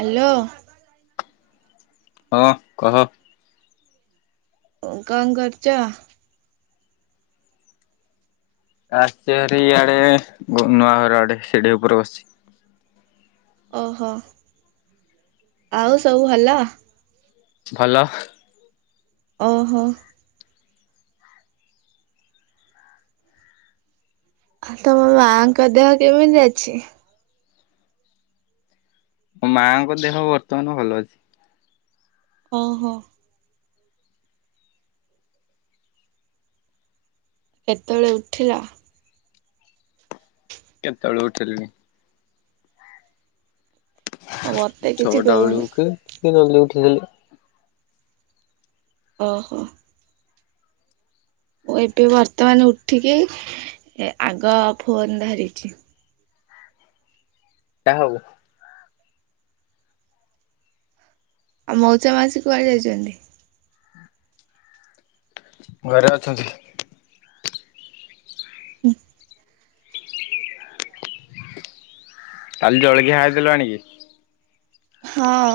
Hello ହଁ କହ। କଣ କରୁଛ? ଆସିଛି ହେରି ଇଆଡେ ନୁ ନୂଆ ଘର ଆଡେ ସିଡି ଉପରେ ବସିଛି। ଓହୋ। ଆଉ ସବୁ ଭଲ? ଭଲ। ଓହୋ। ତୋ ମାଙ୍କ ଦେହ କେମିତି ଅଛି? ମୋ ମାଆଙ୍କ ଦେହ ବର୍ତ୍ତମାନ ଭଲ ଅଛି। ଓ ହୋ। କେତେଳେ ଉଠିଲ? କେତଳୁ ହଠିଲିଣି। ଆଉ ମତେ କିଛି ଛଅଟା କହୁନ ବେଳୁ ଉଠେ ଟିକେ ଜଲ୍ଦିି ଉଠିଦେଲି। ଓହୋ। ମୁଁ ଏବେ ବର୍ତ୍ତମାନ ଉଠିକି ଏ ଆଗ ଫୋନ୍ ଧରିଛି। ଟା ହଉ ଆ ମଉଚା ମାସି କୁଆ ଯାଇଛନ୍ତି? ଘରେ ଅଛନ୍ତି। ହୁଁ। କାଲ୍ ଜଳଖିଆ ଖାଇଦେଲୁ ଆଣିକି। ହଁ।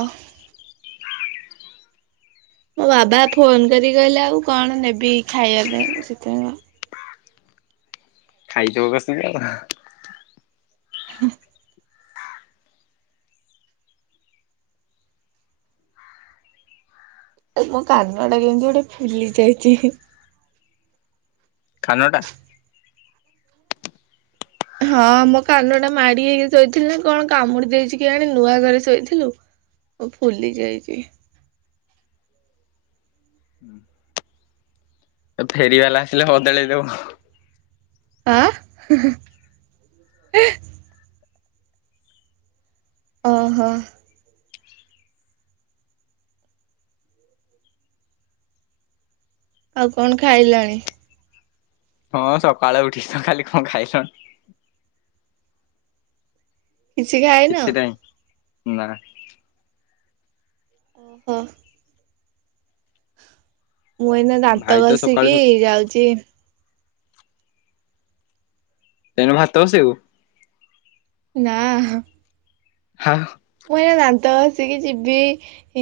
ମୋ ବାବା ଫୋନ୍ କରିକି କହିଲେ ଆଉ କଣ ନେବି ଖାଇବା ପାଇଁ? ଶୀଥିାଇଁଅ ଖାଇଥବକସି ଆ ହୁଁ। ଏ ମୋ କାନ ଟା କେନ୍ତି ଗୋଟେ ଫୁଲି ଯାଇଛି। ଖାନଟା ହଁ ମୋ କାନ ଟା ମାଡି ହେଇକି ଶୋଇଥିଲି ନା କଣ କାମୁଡି ଦେଇେଇଛି କି ଆଣି ନୂଆ ଘରେ ଶୋଇଥିଲୁ। ଓ ଫୁଲି ଯାଇଛି। ଫେରିବାଲା ଆସିଲେ ବଦଳେଇ ଦେବ। ଆଁ। ଓହୋ। ଆଉ କଣ ଖାଇଲଣି। ହଁ ସକାଳେ ଉଠି ତ ଖାଲି କଣ ଖାଇଲଣି। କିଛି ଖାଇନ? କିଛି ନାହିଁ ନା। ଓହୋ। ମୁଁ ଏଇନା ଭାଇ ଦାନ୍ତ ତ ଘଷିକି ସକାଳୁ ଯାଉଛି ତେଣୁ ଭାତ ବସେଇବୁ। ନା। ହଁ। ମୁଁ ଏନା ଦାନ୍ତ ଘଷିକି ଯିବି।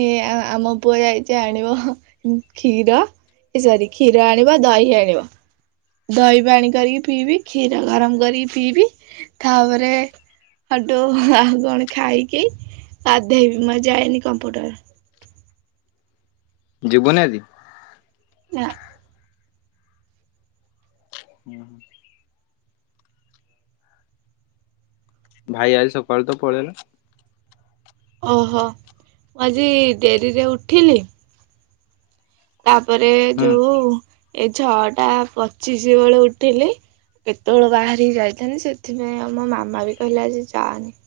ଏ ଆ ଆମ ପୁଅ ଯାଇଛି ଆଣିବ କ୍ଷୀର। ଏ ସରି କ୍ଷୀର ଆଣିବ ଦହି ଆଣିବ। ଦହି ପାଣି କରିକି ପିଇବି, କ୍ଷୀର ଗରମ କରିକି ପିଇବି ତାପରେ ହଡୁ ହଁଆଉ କଣ ଖାଇକି ଗଧେଇବି ମୁଁ ଯାଇନି କମ୍ପ୍ୟୁଟର। ଯିବୁନି ଆଜି? ଯା ହୁଁ ହୁଁ। ଭାଇ ଆଜି ସକାଳୁ ତ ପଳେଇଲା। ଓହୋ ମୁଁ ଆଜି ଡେରିରେ ଉଠିଲି। ତାପରେ ହୁଁ ଯୋଉ ଏ ଛଅ ଟା ପଚିଶ ବେଳେ ଉଠିଲି। କେତେବେଳ ବାହାରିକି ଯାଇଥାନ୍ତି, ସେଥିପାଇଁ ଆ ମାମା ବି କହିଲା ଆଜି ଯାଆନି।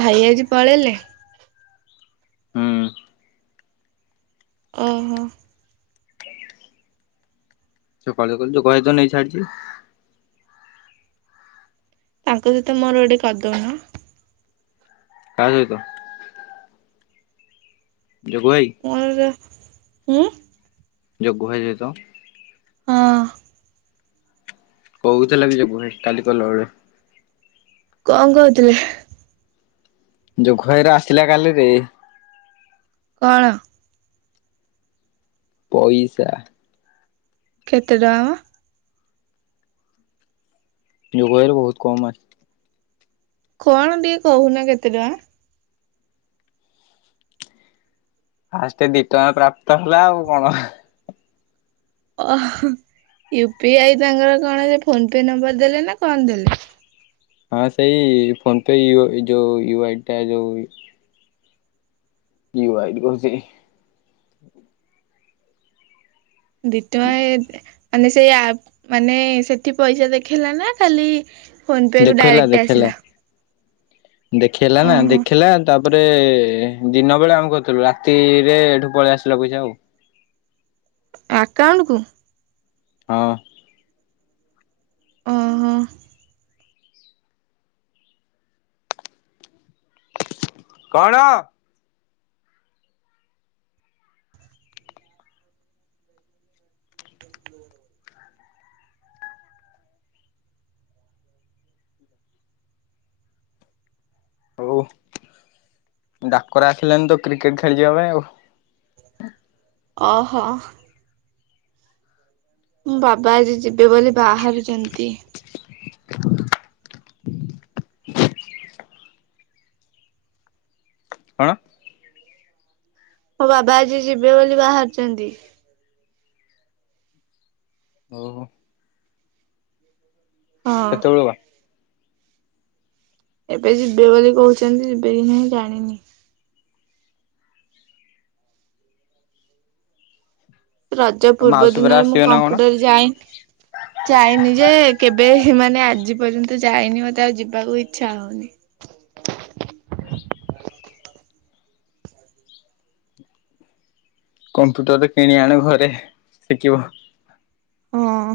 ଭାଇ ଆଜି ପଳେଇଲେ। ହୁଁ। ଓହୋ। ସେ କହିଲ କ ଯୋଗ ଭାଇ ନେଇ ତ ଛାଡିଛି। ତାଙ୍କ ସହିତ ମୋର ଗୋଟେ କରି ଦଉନ। କା ସହିତ। ଜୋଗୁ ଭାଇ। ମୋର ହୁଁ। ଯୋଗୁ ଭାଈ ସହିତ। ହଁ। କହୁଥିଲା ବି ଜଗୁ ଭାଇ କାଲି ଗଲାବେଳେ। କଣ କହୁଥିଲେ। ଯୋଗୁ ଘାଇର ଆସିଲା କାଲିରେ। କଣ। ପଇସା। କେତେ ଟଙ୍କା। ଜଗୁ ଭାଇର ବହୁତ କମ ଆସ୍ କଣ ଟିକେ କହୁନା କେତେ ଟଙ୍କା। ଫାଷ୍ଟ ଦିଟଙ୍କା ପ୍ରାପ୍ତ ହେଲା ଆଉ କଣ। ଓଃ ୟୁ ପି ଆଇ ତାଙ୍କର କଣ ସେ ଫୋନ ପେ ନମ୍ବର ଦେଲେ ନା କଣ ଦେଲେ। ହଁ ସେଇ ଫୋନ ପେ ୟୁ ଯୋଉ ୟୁ ଆଇ ଟା ଯୋଉ ୟୁ ଆଇ ଡି କହୁଛି। ଦି ଟଙ୍କା ଏ ଦେ ମାନେ ସେଇ ଆପ ମାନେ ସେଠି ପଇସା ଦେଖେଇଲା ନା ଖାଲି ଫୋନ୍ ପେକୁ ଦେଖେଇଲା ଡାଇରେକ୍ଟ ଦେଖେଇଲା ଆସିଲା। ଦେଖେଇଲା ନା ଓହୋ ଦେଖେଇଲା ତା ତାପରେ ଦିନ ବେଳେ ଆମେ କରିଥିଲୁ, ରାତିରେ ଏଠୁ ପଳେଇ ଆସିଲା ପଇସା ଆଉ। ଆକାଉଣ୍ଟକୁୁ। ହଁ। ଓହୋ କଣ ହଉ ଡାକରା ଆସିଲାନି ତ କ୍ରିକେଟ ଖେଳିଯିବା ପାଇଁ ଆଉ ଅହୋ ମୁଁ ବାବା ଆଜି ଯିବେ ବୋଲି ବାହାରିଛନ୍ତି କଣ ମୋ ବାବା ଆଜି ଯିବେ ବୋଲି ବାହାରାରୁଛନ୍ତି ଓହୋ ହଁ କେ ତେଳୁ ବା ଏବେ ରଜ ଆଉ ପୂର୍ବ ମାଉସୀ ପରା ଦିନରେ ମୁଁ ଆସିବେ ନା କଣ? କମ୍ପ୍ୟୁଟର ଯାଏ ଯାଇନି ଯେ କେବେ ମାନେ ଆଜି ପର୍ଯ୍ୟନ୍ତ ଯାଇନି ମତେ ଆଉ ଯିବାକୁ ଇଚ୍ଛା ହଉନି [inaudible] କମ୍ପ୍ୟୁଟରଟେ କିଣି ଆଣେ ଘରେ ଶିଖିବ ହଁ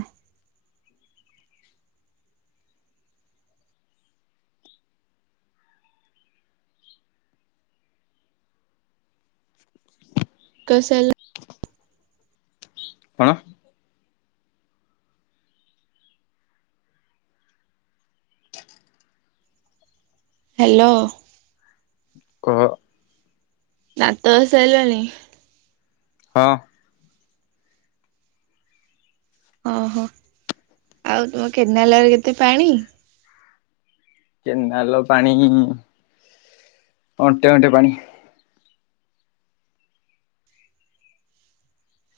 କସ ହେଲ କଣ ହ୍ୟାଲୋ କହ ନା ତ ଅ ସାରିଲାଣି ହଁ ଓଁହୋ କେନାଲ ପାଣି ଅଣ୍ଟେ ଅଣ୍ଟେ ପାଣି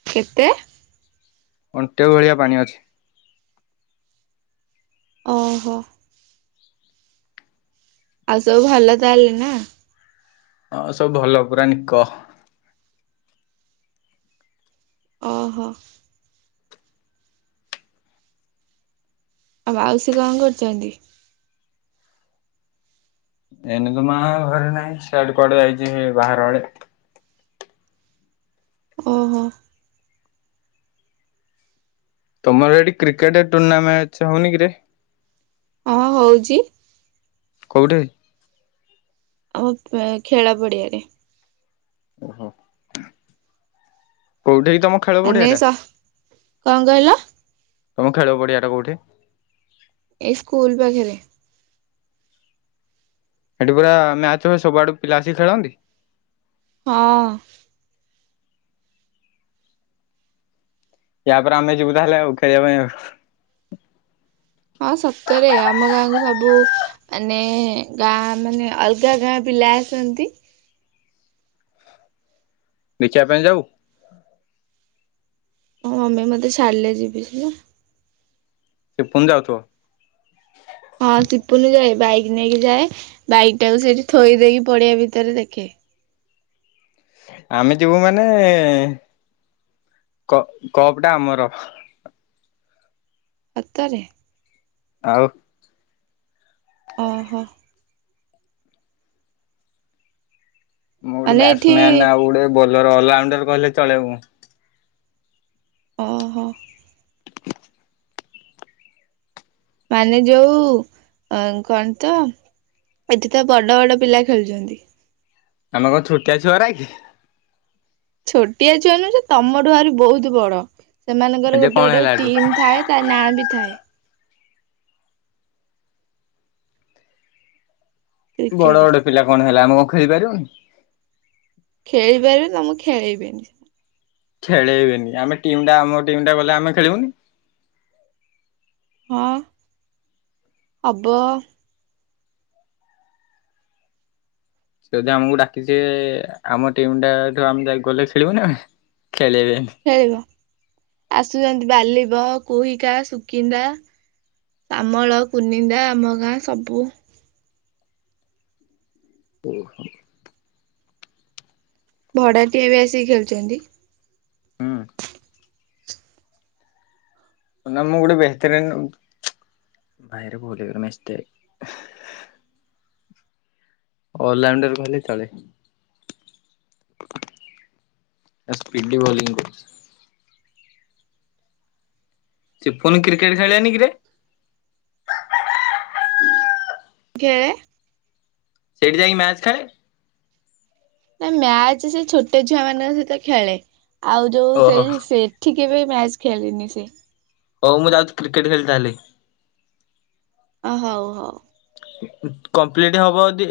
କେତେ ଅଣ୍ଟେ ଭଳିଆ ଓହୋ ଆଉ ସବୁ ହଁ ସବୁ ଭଲ ପୁରା ନିିକ ଓହୋ ଆଉ ବାଉସୀ ଏନ ତୁ ମା ଘରେ ନାହିଁ ସେଆଡେ କୁଆଡେ ଯାଇଛି ବାହାର ଆଡ଼େ ଓହୋ ତମର ଏଠି କ୍ରିକେଟ ଟୁର୍ଣ୍ଣାମେଣ୍ଟ ହଉନି କିରେ ହଁ ହଉଛି କଉଠୀ ଆମ ଖେଳା ପଡିଆରେ ଓହୋ କୋଉଠି ତମ ଖେଳ ମାନେ ପଡିଆ ଟା ସ କଣ କହିଲ ତମ ଖେଳ ପଡିଆଟା କୋଉଠି ଏଇ ସ୍କୁଲ ପାଖରେ ସେଠ ପୁରା ହଁ ୟାପରେ ଆମେ ଯିବୁ ହଁ ସତରେ ଆମ ଗାଁକୁ ସବୁ ମାନେ ଗାଁ ମାନେ ଅଲଗା ଗାଁ ପିଲା ଆସନ୍ତି ଦେଖିବା ହଁ ମମି ମତେ ଛାଡିଲେ ଯିବି ସି ନା ସେ ପୁଣି ଯାଉଥିବ ହଁ ସିପୁଲ ଯାଏ ବାଇକ୍ ନେଇକି ଯାଏ ବାଇକ୍ ଟାକୁ ସେଇଠି ଥୋଇ ଦେଇକି ପଡିଆ ଭିତରେ ଦେଖେ ଆମେ ଯିବୁ ମାନେ କପ ଟା ଆମର ସତରେ ଆଉ ଓହୋ ମୁଁ ଗୋଟେ ମାନେ ଏଠି ବ୍ୟାଟ୍ସମ୍ୟାନ୍ ଆଉ ଗୋଟେ ବୋଲର ଅଲରାଉଣ୍ଡର କହିଲେ ଚଳେଇବୁ ଓହୋ ମାନେ ଯୋଉ ଅ କଣ ତ ଏଠି ତ ବଡ ବଡ ପିଲା ଖେଳୁଛନ୍ତି ଆମେ କଣ ଛୋଟିଆ ଛୁଆର କି ଛୋଟିଆ ଛୁଆ ନ ଯେ ତମ ଠୁଆାରୁ ବହୁତ ବଡ ସେମାନଙ୍କର ଏବେ ଗୋଟେ କଣ ଗୋଟେ ହେଲା ଗ ଏଠୁ ଟିମ୍ ଥାଏ ତା ନାଁ ବି ଥାଏ ବଡ କ୍ରିକେଟ। ବଡ ପିଲା କଣ ହେଲା ଆମ କଣ ଖେଳି ପାରିବନି ଖେଳି ପାରିବେ ତ ମୁକୁ ଖେଳେଇିବନି ଖେଳେଇବେନି ଆମେ ଟିମ୍ ଟା ଆମ ଟିମ ଟା ଗଲେ ଆମେ ଖେଳିବୁନି ହଁ ଅବ ଯଦି ଆମକୁ ଡାକିଛିି ଆମ ଟିମ୍ ଟାଠୁ ଆମେ ଯାଇ ଗଲେ ଖେଳିବୁ ନା ଖେଳିବା ଖେଳିବ ଆସୁଛନ୍ତି ବାଲିବ କୋହିକାା ସୁକିନ୍ଦା ତାମଳ କୁନିନ୍ଦା ଆମ ଗାଁ ସବୁ ଓହୋ ଭଡାଟିଏ ଏବେ ଆସିକି ଖେଳଛନ୍ତି ହୁଁ ନମ ଗଡ ବେତରନ ଭୟରେ ପଲ ମି ଅାଇରେ ଭଲି ତଳେ ସ୍ପିଡଡି ବଂ କର ସେ ପୁଣି କ୍ରିକେଟ ଖେଳଆନି କିରେ ଘେଳେେ ସେଇଠି ଯାଇକ ମ୍ୟାଚ ଖାଏ ନା ମ୍ୟାଚ ସେ ଛୋଟେ ଛୁଆ ମାନଙ୍କ ସହିତ ଖେଳେ ଆଉ ଯୋଉ ଓହୋ ସେଇ ହଉ ସେ ଠିକେ ଭାଇ ମ୍ୟାଚ ଖେଳିଲିନି ସେ ହଉ ମୁଁ ଯାଉଛି କ୍ରିକେଟ ଖେଳିଥାହାି ଅ ହଉ ହଉ କମ୍ପ୍ଲିଟ ହବ ଯଦି